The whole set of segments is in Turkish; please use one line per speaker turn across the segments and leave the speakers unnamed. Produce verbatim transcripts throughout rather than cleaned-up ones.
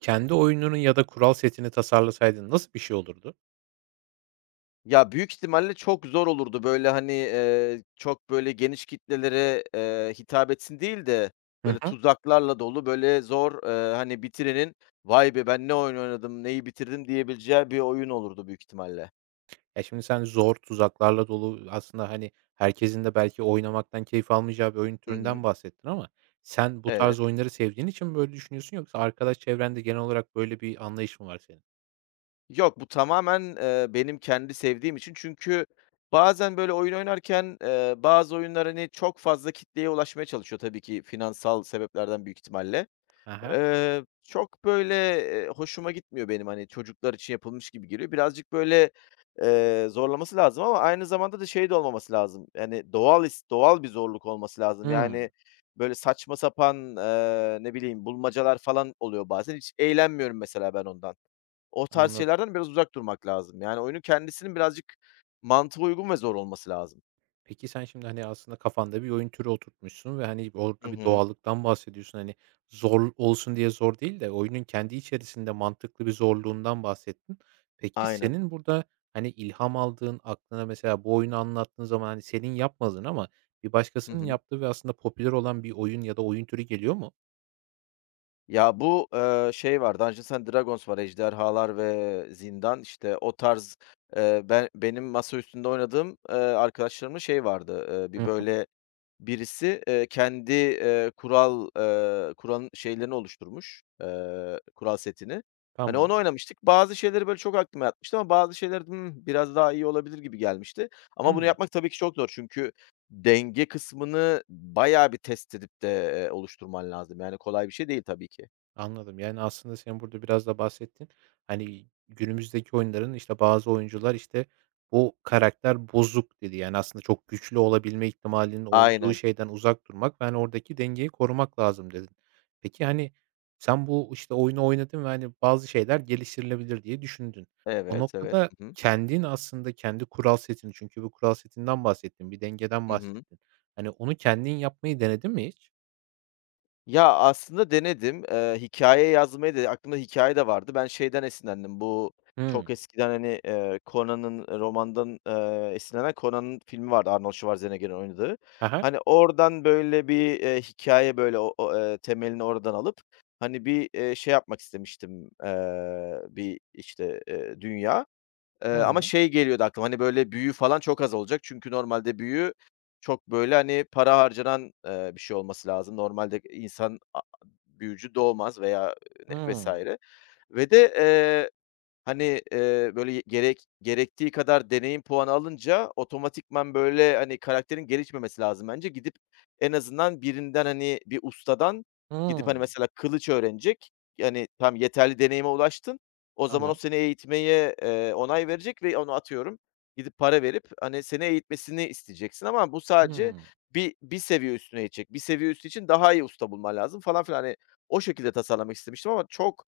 Kendi oyununun ya da kural setini tasarlasaydın nasıl bir şey olurdu?
Ya, büyük ihtimalle çok zor olurdu. Böyle, hani, eee, çok, böyle, geniş kitlelere, eee, hitap etsin değil de,
Hı
böyle,
hı.
tuzaklarla dolu, böyle, zor, eee, hani, bitirenin "Vay be, ben ne oyun oynadım, neyi bitirdim." diyebileceği bir oyun olurdu büyük ihtimalle.
Ya, şimdi sen zor, tuzaklarla dolu, aslında, hani, herkesin de belki oynamaktan keyif almayacağı bir oyun
Hı hı.
türünden bahsettin ama sen bu
Evet.
tarz oyunları sevdiğin için mi böyle düşünüyorsun yoksa arkadaş çevrende genel olarak böyle bir anlayış mı var senin?
Yok, bu tamamen, eee, benim kendi sevdiğim için. Çünkü bazen, böyle, oyun oynarken, eee, bazı oyunlar, hani, çok fazla kitleye ulaşmaya çalışıyor tabii ki finansal sebeplerden büyük ihtimalle.
He he.
Eee, çok, böyle, eee, hoşuma gitmiyor benim, hani, çocuklar için yapılmış gibi geliyor. Birazcık, böyle, eee, zorlaması lazım ama aynı zamanda da şey de olmaması lazım, yani, doğal is doğal bir zorluk olması lazım.
Hımm.
Yani, böyle, saçma sapan, eee, ne bileyim, bulmacalar falan oluyor bazen. Hiç eğlenmiyorum mesela ben ondan. O tarz
Anladım.
şeylerden biraz uzak durmak lazım. Yani, oyunun kendisinin birazcık mantığa uygun ve zor olması lazım.
Peki sen şimdi, hani, aslında kafanda bir oyun türü oturtmuşsun ve, hani,
Hı
orada bir
hı.
doğallıktan bahsediyorsun. Hani, zor olsun diye zor değil de oyunun kendi içerisinde mantıklı bir zorluğundan bahsettin. Peki
Aynen.
senin burada, hani, ilham aldığın, aklına mesela bu oyunu anlattığın zaman, hani, senin yapmadığın ama bir
Hı
başkasının
hı.
yaptığı ve aslında popüler olan bir oyun ya da oyun türü geliyor mu?
Ya, bu, eee, şey var, Dungeons& and Dragons var, Ejderhalar ve Zindan. İşte, o tarz, eee, ben benim masa üstünde oynadığım, eee, arkadaşlarımın şey vardı, eee,
Hı
bir,
hı.
böyle, birisi, eee, kendi, eee, kural, eee, kuralın şeylerini oluşturmuş, eee, kural setini. Hani,
Tamam.
onu oynamıştık. Bazı şeyleri, böyle, çok aklıma yatmıştı ama bazı şeyler, hımm, biraz daha iyi olabilir gibi gelmişti. Ama bunu
Hıı.
yapmak tabii ki çok zor çünkü denge kısmını bayağı bir test edip de, eee, oluşturman lazım. Yani kolay bir şey değil tabii ki.
Anladım. Yani, aslında sen burada biraz da bahsettin hani, günümüzdeki oyunların, işte, bazı oyuncular, işte, bu karakter bozuk dedi. Yani, aslında çok güçlü olabilme ihtimalinin olduğu
Aynen.
şeyden uzak durmak ve, hani, oradaki dengeyi korumak lazım dedin. Peki, hani, sen bu, işte, oyunu oynadın ve, hani, bazı şeyler geliştirilebilir diye düşündün. O
Evet, evet.
noktada
Hı hı.
kendin aslında kendi kural setini çünkü bu kural setinden bahsettin, bir dengeden
Hı hı.
bahsettin. Hani, onu kendin yapmayı denedin mi hiç?
Ya, aslında denedim. Eee, hikâye yazmayı da aklımda hikâye de vardı. Ben şeyden esinlendim, bu
Hımm.
çok eskiden, hani, eee, Conan'ın romandan, eee, esinlenen Conan'ın filmi vardı Arnold Schwarzenegger'in oynadığı.
He he.
Hani, oradan böyle bir, eee, hikâye böyle o o, eee, temelini oradan alıp, hani, bir, eee, şey yapmak istemiştim, eee, bir, işte, eee, dünya. Eee, ama
Hıı.
şey geliyordu aklıma, hani, böyle, büyü falan çok az olacak. Çünkü normalde büyü çok, böyle, hani, para harcanan, eee, bir şey olması lazım. Normalde insan a büyücü doğmaz veya ne vesaire ve de, Hani, eee, böyle, gerek gerektiği kadar deneyim puanı alınca otomatikman, böyle, hani, karakterin gelişmemesi lazım bence. Gidip en azından birinden, hani, bir ustadan gidip, hani,
Hımm.
mesela kılıç öğrenecek. Yani, tamam, yeterli deneyime ulaştın. O zaman o
Tamam.
seni eğitmeye, eee, onay verecek ve onu atıyorum gidip para verip, hani, seni eğitmesini isteyeceksin ama bu sadece
Hımm.
bir bir seviye üstüne gidecek. Bir seviye üstü için daha iyi usta bulman lazım falan filan. Hani, o şekilde tasarlamak istemiştim ama çok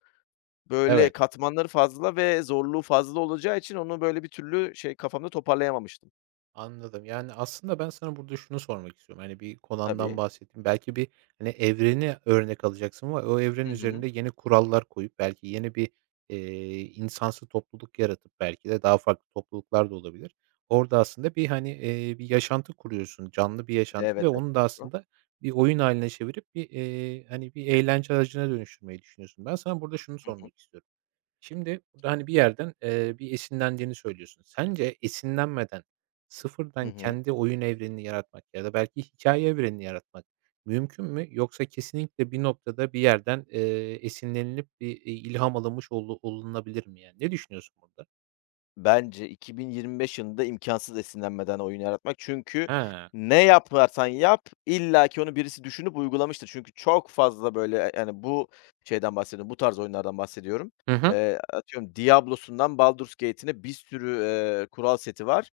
Böyle
Evet,
katmanları fazla ve zorluğu fazla olacağı için onu böyle bir türlü şey kafamda toparlayamamıştım.
anladım. Yani, aslında ben sana burada şunu sormak istiyorum. Hani, bir konandan
Tabii.
bahsettin. Belki bir, hani, evreni örnek alacaksın ama o evren
Hı hı.
üzerinde yeni kurallar koyup belki yeni bir, eee, insansı topluluk yaratıp belki de daha farklı topluluklar da olabilir. Orada aslında bir, hani, eee, bir yaşantı kuruyorsun, canlı bir yaşantı
Evet,
ve
evet.
onu da
Doğru.
aslında bir oyun hâline çevirip bir, eee, hani, bir eğlence aracına dönüştürmeyi düşünüyorsun. Ben sana burada şunu
Hı hı.
sormak istiyorum. Şimdi burada, hani, bir yerden, eee, bir esinlendiğini söylüyorsun. Sence esinlenmeden,
Hı
sıfırdan
hı.
kendi oyun evrenini yaratmak ya da belki hikaye evrenini yaratmak mümkün mü? Yoksa kesinlikle bir noktada, bir yerden, eee, esinlenilip bir, iii, ilham alınmış olu olunabilir mi yani? Ne düşünüyorsun burada?
Bence iki bin yirmi beş yılında imkansız esinlenmeden oyun yaratmak. Çünkü
Ha.
ne yaparsan yap illaki onu birisi düşünüp uygulamıştır. Çünkü çok fazla böyle, e, yani, bu şeyden bahsediyorum, bu tarz oyunlardan bahsediyorum.
Hı hı.
Eee, atıyorum Diablo'sundan Baldur's Gate'ine bir sürü, eee, kural seti var.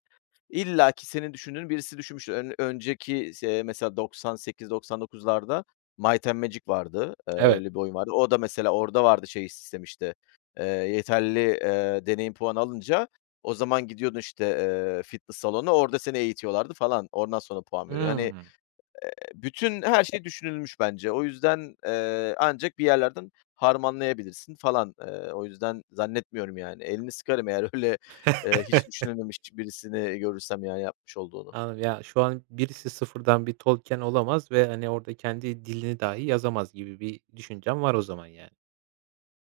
İlla ki senin düşündüğün birisi düşünmüş. Ön önceki se mesela doksan sekiz doksan dokuzlarda Might and Magic vardı. Eee,
Evet.
öyle bir oyun vardı. O da mesela orada vardı şey sistemi işte, eee, yeterli, eee, deneyim puanı alınca o zaman gidiyordun işte, eee, fitness salonu orada seni eğitiyorlardı falan. Oradan sonra puan veriyor. Hani
Hımm.
bütün her şey düşünülmüş bence. O yüzden, eee, ancak bir yerlerden harmanlayabilirsin falan. Eee, o yüzden zannetmiyorum yani. Elini sıkarım eğer öyle, eee, hiç düşünülmemiş birisini görürsem yani yapmış olduğunu.
Anladım. Ya, şu an birisi sıfırdan bir Tolkien olamaz ve, hani, orada kendi dilini dahi yazamaz gibi bir düşüncem var o zaman yani.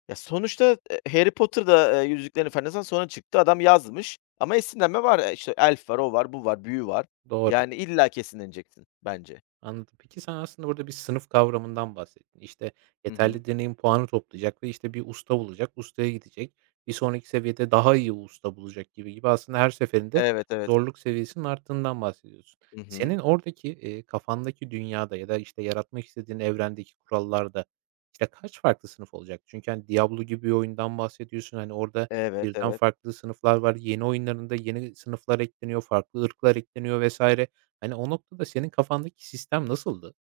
Ya, sonuçta, eee, Harry Potter da, eee, Yüzüklerin Efendisi'nden sonra çıktı. Adam yazmış ama esinlenme var. Eee, işte elf var, o var, bu var, büyü var.
Doğru.
Yani illaki esinleneceksin bence.
Anladım. Peki sen aslında burada bir sınıf kavramından bahsettin. İşte
Hı hı.
yeterli deneyim puanı toplayacak ve işte bir usta bulacak, ustaya gidecek. Bir sonraki seviyede daha iyi usta bulacak gibi gibi aslında her seferinde
Evet, evet.
zorluk seviyesinin arttığından bahsediyorsun.
Hı hı.
Senin oradaki e, kafandaki dünyada ya da işte yaratmak istediğin evrendeki kurallarda işte kaç farklı sınıf olacak? Çünkü hani Diablo gibi bir oyundan bahsediyorsun. Hani orada
Evet,
birden
evet.
farklı sınıflar var. Yeni oyunlarında yeni sınıflar ekleniyor, farklı ırklar ekleniyor vesaire. Hani, o noktada senin kafandaki sistem nasıldı?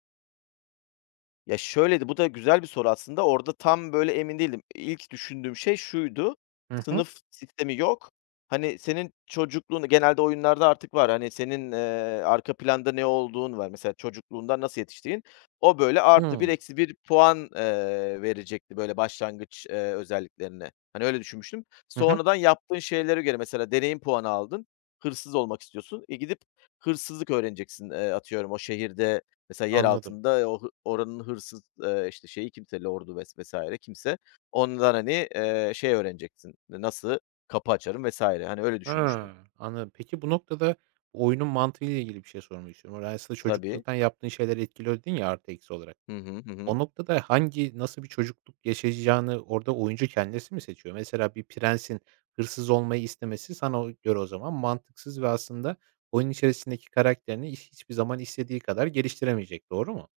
Ya, şöyleydi, bu da güzel bir soru aslında. Orada tam böyle emin değildim. İlk düşündüğüm şey şuydu:
Hı hı.
Sınıf sistemi yok. Hani, senin çocukluğun genelde oyunlarda artık var. Hani, senin, eee, arka planda ne olduğun var. Mesela çocukluğundan nasıl yetiştiğin. O böyle artı bir
Hımm.
eksi bir puan, eee, verecekti böyle başlangıç, eee, özelliklerine. Hani, öyle düşünmüştüm.
Hı hı.
Sonradan yaptığın şeylere göre mesela deneyim puanı aldın. Hırsız olmak istiyorsun. E, gidip hırsızlık öğreneceksin, eee, atıyorum o şehirde Mesela yer
Anladım.
altında o hı oranın hırsız, eee, işte, şeyi kimse lordu vesaire vesaire kimse. Ondan, hani, eee, şey öğreneceksin, nasıl kapı açarım vesaire hani, öyle
Hıı,
düşünmüştüm.
anladım. Peki bu noktada oyunun mantığıyla ilgili bir şey sormak istiyorum. Yani aslında
Tabii.
çocukluktan yaptığın şeyler etkiliyor dedin ya artı eksi olarak.
Hı hı. Hı hı.
O noktada hangi, nasıl bir çocukluk yaşayacağını orada oyuncu kendisi mi seçiyor? Mesela bir prensin hırsız olmayı istemesi sana o göre o zaman mantıksız ve aslında oyun içerisindeki karakterini hiç hiçbir zaman istediği kadar geliştiremeyecek. Doğru mu?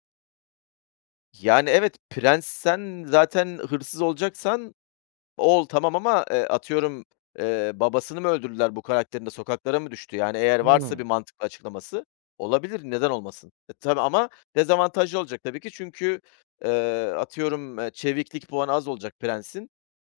Yani, evet, prens sen zaten hırsız olacaksan ol tamam ama, eee, atıyorum, eee, babasını mı öldürdüler bu karakterin de sokaklara mı düştü? Yani, eğer varsa
Hımm.
bir mantıklı açıklaması olabilir, neden olmasın? E, tabii ama dezavantajlı olacak tabii ki çünkü, eee, atıyorum, eee, çeviklik puanı az olacak prensin.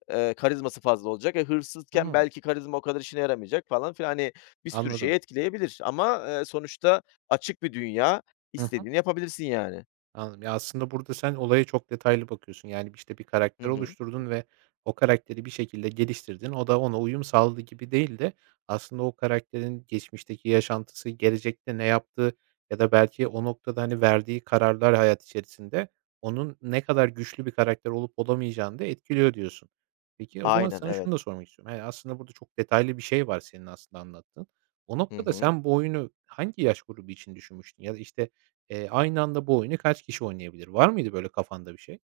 Eee, karizması fazla olacak. E, hırsızken
Hımm.
belki karizma o kadar işine yaramayacak falan filan. Hani, bir sürü şeyi
Anladım.
etkileyebilir ama, eee, sonuçta açık bir dünya.
Hı hı.
İstediğini yapabilirsin yani.
Anladım. Ya, aslında burada sen olaya çok detaylı bakıyorsun. Yani, işte, bir
Hı
karakter
hı.
oluşturdun ve o karakteri bir şekilde geliştirdin. O da ona uyum sağladı gibi değil de aslında o karakterin geçmişteki yaşantısı, gelecekte ne yaptığı ya da belki o noktada, hani, verdiği kararlar hayat içerisinde onun ne kadar güçlü bir karakter olup olamayacağını da etkiliyor diyorsun. Peki, o zaman
Aynen,
sana şunu
evet.
da sormak istiyorum. Hani, aslında burada çok detaylı bir şey var senin aslında anlattığın. O
Hı
noktada
hı.
sen bu oyunu hangi yaş grubu için düşünmüştün? Ya da, işte, Eee, aynı anda bu oyunu kaç kişi oynayabilir? Var mıydı böyle kafanda bir şey?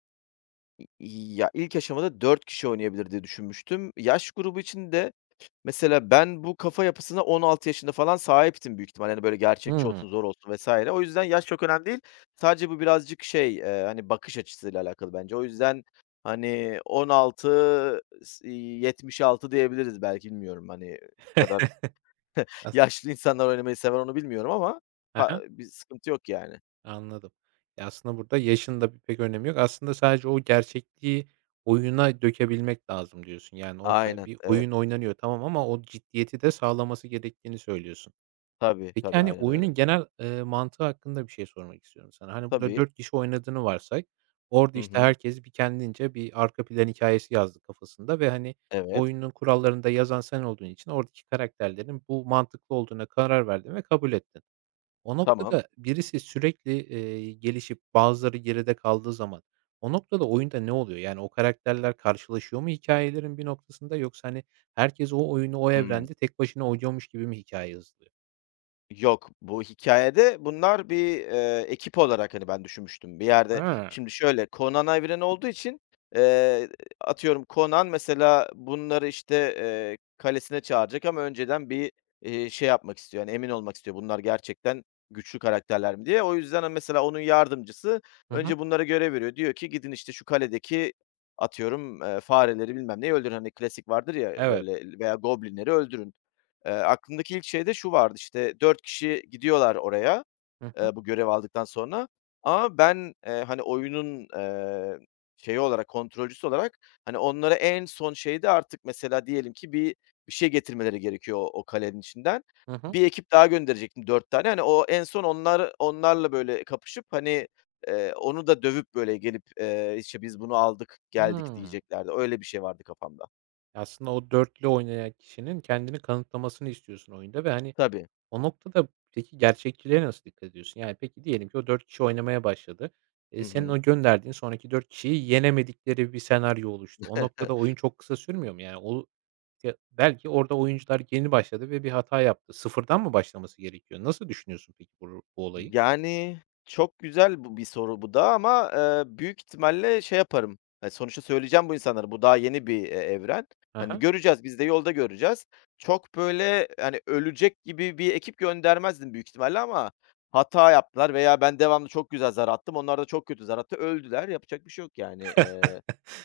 ya, ilk aşamada dört kişi oynayabilir diye düşünmüştüm. Yaş grubu için de, Mesela ben bu kafa yapısına on altı yaşında falan sahiptim büyük ihtimalle. Hani, böyle, gerçekçi
Hımm.
olsun, zor olsun vesaire. O yüzden yaş çok önemli değil. Sadece bu birazcık şey, eee, hani, bakış açısıyla alakalı bence. O yüzden, hani, on altı s iii, yetmiş altı diyebiliriz belki bilmiyorum, hani, kadar
As
yaşlı insanlar oynamayı sever onu bilmiyorum ama
Hı
pa
hı,
bir sıkıntı yok yani.
anladım. Ya, aslında burada yaşın da pek önemi yok. Aslında sadece o gerçekliği oyuna dökebilmek lazım diyorsun. Yani orada
Aynen,
bir
evet.
oyun oynanıyor tamam ama o ciddiyeti de sağlaması gerektiğini söylüyorsun.
Tabii,
Peki,
tabii,
hani,
aynen
oyunun
öyle.
genel, eee, mantığı hakkında bir şey sormak istiyorum sana. Hani, burada
Tabii.
dört kişi oynadığını varsay, orada,
Hı
işte,
hı.
herkes bir kendince bir arka plan hikâyesi yazdı kafasında ve, hani,
Evet.
oyunun kurallarında yazan sen olduğun için oradaki karakterlerin bu mantıklı olduğuna karar verdin ve kabul ettin. O
Tamam.
noktada birisi sürekli, eee, gelişip bazıları geride kaldığı zaman o noktada oyunda ne oluyor? Yani, o karakterler karşılaşıyor mu hikâyelerin bir noktasında yoksa, hani, herkes o oyunu o
Hıı.
evrende tek başına oynuyormuş gibi mi hikâye yazılıyor?
Yok, bu hikâyede bunlar bir, eee, ekip olarak, hani, ben düşünmüştüm. Bir yerde
He.
şimdi şöyle, Conan evreni olduğu için, eee, atıyorum Conan mesela bunları, işte, eee, kalesine çağıracak ama önceden bir, eee, şey yapmak istiyor, hani, emin olmak istiyor bunlar gerçekten güçlü karakterler mi diye. O yüzden, hani, mesela onun yardımcısı
Hı hı.
önce bunlara görev veriyor. Diyor ki gidin, işte, şu kaledeki atıyorum, eee, fareleri bilmem neyi öldürün. Hani, klasik vardır ya
Evet.
böyle veya goblinleri öldürün. Eee, aklımdaki ilk şey de şu vardı, işte, dört kişi gidiyorlar oraya,
Hı hı.
eee, bu görevi aldıktan sonra ama ben, eee, hani, oyunun, eee, şeyi olarak, kontrolcüsü olarak, hani, onlara en son şeyde artık mesela diyelim ki bir bir şey getirmeleri gerekiyor o o kalenin içinden.
Hı hı.
Bir ekip daha gönderecektim dört tane. Hani, o en son onlar onlarla, böyle, kapışıp, hani, eee, onu da dövüp, böyle, gelip, eee, işte, "Biz bunu aldık, geldik."
Hımm.
diyeceklerdi. Öyle bir şey vardı kafamda.
Aslında o dörtlü oynayan kişinin kendini kanıtlamasını istiyorsun oyunda ve, hani,
Tabii.
o noktada peki gerçekçiliğe nasıl dikkat ediyorsun? Yani, peki diyelim ki o dört kişi oynamaya başladı. Eee,
Hı
senin
hı.
o gönderdiğin sonraki dört kişiyi yenemedikleri bir senaryo oluştu. O noktada oyun çok kısa sürmüyor mu? Yani, o ya belki orada oyuncular yeni başladı ve bir hata yaptı. Sıfırdan mı başlaması gerekiyor? Nasıl düşünüyorsun peki bu ru bu olayı?
Yani, çok güzel bu bir soru bu da ama, eee, büyük ihtimalle şey yaparım, eee, sonuçta söyleyeceğim bu insanlara, bu daha yeni bir, eee, evren.
Hı
Hani,
hı.
göreceğiz, biz de yolda göreceğiz. Çok böyle, hani, ölecek gibi bir ekip göndermezdim büyük ihtimalle ama hata yaptılar veya ben devamlı çok güzel zar attım, onlar da çok kötü zar attı, öldüler. Yapacak bir şey yok yani. Eee,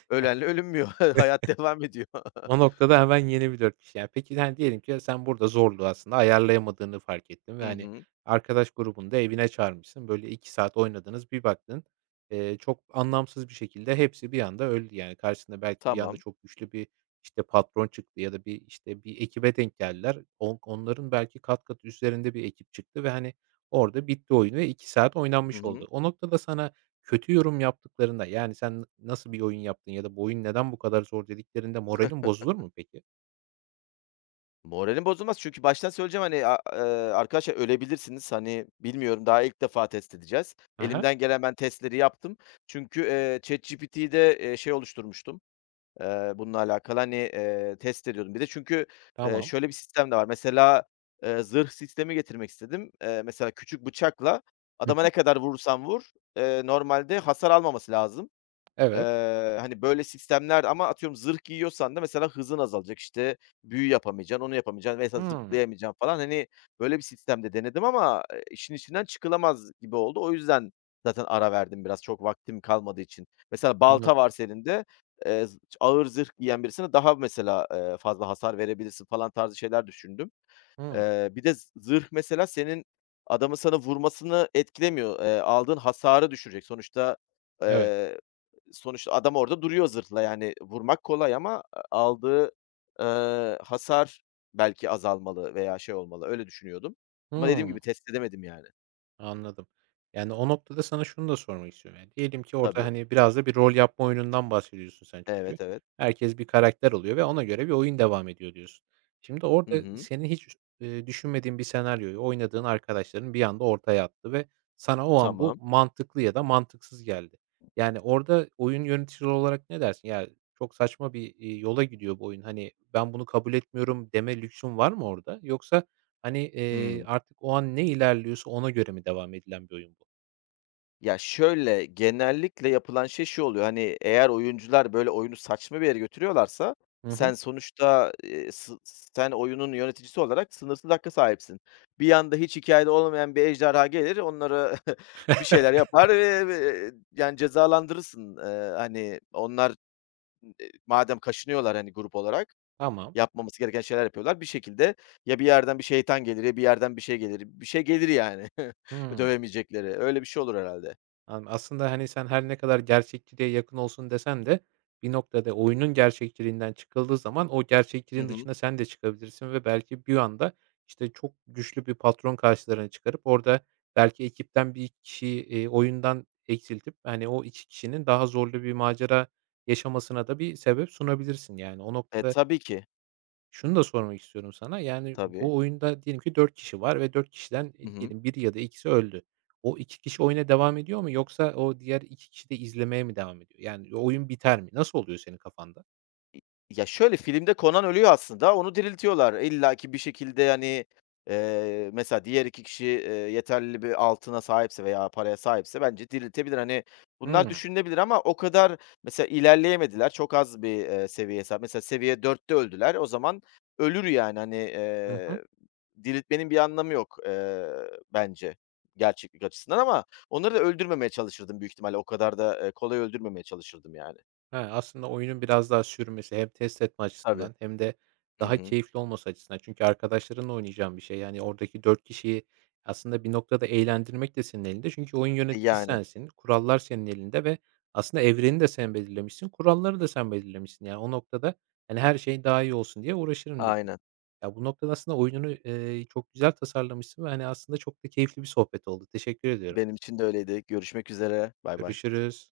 ölenle ölünmüyor. Hayat devam ediyor.
O noktada hemen yeni bir dört kişi. Yani, peki, hani, diyelim ki sen burada zorluğu aslında ayarlayamadığını fark ettin ve,
Hı
hani,
hı.
arkadaş grubunu da evine çağırmışsın. Böyle iki saat oynadınız, bir baktın, eee, çok anlamsız bir şekilde hepsi bir anda öldü. Yani, karşısında belki bir anda
Tamam.
çok güçlü bir, işte, patron çıktı ya da bir, işte, bir ekibe denk geldiler. On onların belki kat kat üzerinde bir ekip çıktı ve, hani, orada bitti oyunu ve iki saat
Hı
oynanmış oldu.
hı.
O noktada sana kötü yorum yaptıklarında, yani, "Sen nasıl bir oyun yaptın?" ya da "Bu oyun neden bu kadar zor?" dediklerinde moralin bozulur mu peki?
Moralim bozulmaz çünkü baştan söyleyeceğim, hani, a eee, "Arkadaşlar ölebilirsiniz, hani, bilmiyorum, daha ilk defa test edeceğiz."
Hı hı.
Elimden gelen ben testleri yaptım. Çünkü, eee, ChatGPT'de, eee, şey oluşturmuştum, eee, bununla alakalı, hani, eee, test ediyordum. Bir de çünkü, eee,
Tamam.
şöyle bir sistem de var. Mesela, eee, zırh sistemi getirmek istedim. Eee, mesela küçük bıçakla
Hı
adama
hı.
ne kadar vurursan vur, eee, normalde hasar almaması lazım.
Evet.
Eee, hani, böyle sistemler ama atıyorum zırh giyiyorsan da mesela hızın azalacak, işte, büyü yapamayacaksın, onu yapamayacaksın mesela
Hımm.
zıplayamayacaksın falan. Hani, böyle bir sistemde denedim ama, eee, işin içinden çıkılamaz gibi oldu. O yüzden zaten ara verdim biraz çok vaktim kalmadığı için. Mesela balta
Anladım.
varsa elinde, eee, z ağır zırh giyen birisine daha mesela, eee, fazla hasar verebilirsin falan tarzı şeyler düşündüm.
Hımm.
Eee, bir de z zırh mesela senin adamın sana vurmasını etkilemiyor. Eee, aldığın hasarı düşürecek. Sonuçta,
Evet.
sonuçta adam orada duruyor zırhla, yani vurmak kolay ama aldığı, eee, hasar belki azalmalı veya şey olmalı, öyle düşünüyordum. Ama dediğim
Hımm.
gibi test edemedim yani.
Anladım. Yani, o noktada sana şunu da sormak istiyorum. Yani, diyelim ki orada,
Tabii.
hani, biraz da bir rol yapma oyunundan bahsediyorsun sen çünkü.
Evet, evet.
Herkes bir karakter oluyor ve ona göre bir oyun devam ediyor diyorsun. Şimdi
Hı
orada
hı.
senin hiç, eee, düşünmediğin bir senaryoyu oynadığın arkadaşların bir anda ortaya attı ve sana o an bu
Tamam.
mantıklı ya da mantıksız geldi. Yani, orada oyun yöneticisi olarak ne dersin? "Ya, çok saçma bir, iii, yola gidiyor bu oyun. Hani, ben bunu kabul etmiyorum." deme lüksün var mı orada? Yoksa hani, eee,
Hıı.
artık o an ne ilerliyorsa ona göre mi devam edilen bir oyun bu?
Ya, şöyle, genellikle yapılan şey şu oluyor, hani, eğer oyuncular, böyle, oyunu saçma bir yere götürüyorlarsa
Hı hı.
sen sonuçta, eee, s sen oyunun yöneticisi olarak sınırsız hakka sahipsin. Bir yanda hiç hikayede olmayan bir ejderha gelir, onlara bir şeyler yapar ve ve yani cezalandırırsın. Eee, hani, onlar madem kaşınıyorlar, hani, grup olarak,
Tamam.
yapmaması gereken şeyler yapıyorlar. Bir şekilde ya bir yerden bir şeytan gelir ya bir yerden bir şey gelir. Bir şey gelir yani
Hımm.
dövemeyecekleri. Öyle bir şey olur herhalde.
An aslında, hani, sen her ne kadar gerçekçiliğe yakın olsun desen de bir noktada oyunun gerçekçiliğinden çıkıldığı zaman o
Hı
gerçekçiliğin
hı.
dışına sen de çıkabilirsin ve belki bir anda, işte, çok güçlü bir patron karşılarına çıkarıp orada belki ekipten bir kişiyi, eee, oyundan eksiltip, hani, o iki kişinin daha zorlu bir macera yaşamasına da bir sebep sunabilirsin. Yani o
E,
noktada
tabii ki.
şunu da sormak istiyorum sana, yani,
Tabii.
bu oyunda diyelim ki dört kişi var ve dört kişiden,
Hı
eee,
hı.
diyelim biri ya da ikisi öldü. O iki kişi oyuna devam ediyor mu yoksa o diğer iki kişi de izlemeye mi devam ediyor? Yani, oyun biter mi? Nasıl oluyor senin kafanda?
ya, şöyle, filmde Conan ölüyor aslında, onu diriltiyorlar. İllaki bir şekilde, hani, eee, mesela diğer iki kişi, eee, yeterli bir altına sahipse veya paraya sahipse bence diriltebilir. Hani, bunlar düşünülebilir ama o kadar mesela ilerleyemediler. Çok az bir, eee, seviye hesap Mesela seviye dörtte öldüler. O zaman ölür yani, hani,
Hı hı.
eee, diriltmenin bir anlamı yok, eee, bence gerçeklik açısından ama onları da öldürmemeye çalışırdım büyük ihtimalle. O kadar da, eee, kolay öldürmemeye çalışırdım yani.
He, aslında oyunun biraz daha sürmesi hem test etme
Tabii.
açısından hem de
Hı
daha
hı.
keyifli olması açısından. Çünkü arkadaşlarınla oynayacağın bir şey. Yani oradaki dört kişiyi aslında bir noktada eğlendirmek de senin elinde. Çünkü oyun
E,
yöneticisi
yani.
sensin, kurallar senin elinde ve aslında evreni de sen belirlemişsin, kuralları da sen belirlemişsin. Yani o noktada, hani, her şey daha iyi olsun diye uğraşırım dedim.
Aynen.
Ya, bu noktada aslında oyununu, eee, çok güzel tasarlamışsın ve, hani, aslında çok da keyifli bir sohbet oldu. Teşekkür ediyorum.
Benim için de öyleydi. Görüşmek üzere. Bay bay.
Görüşürüz.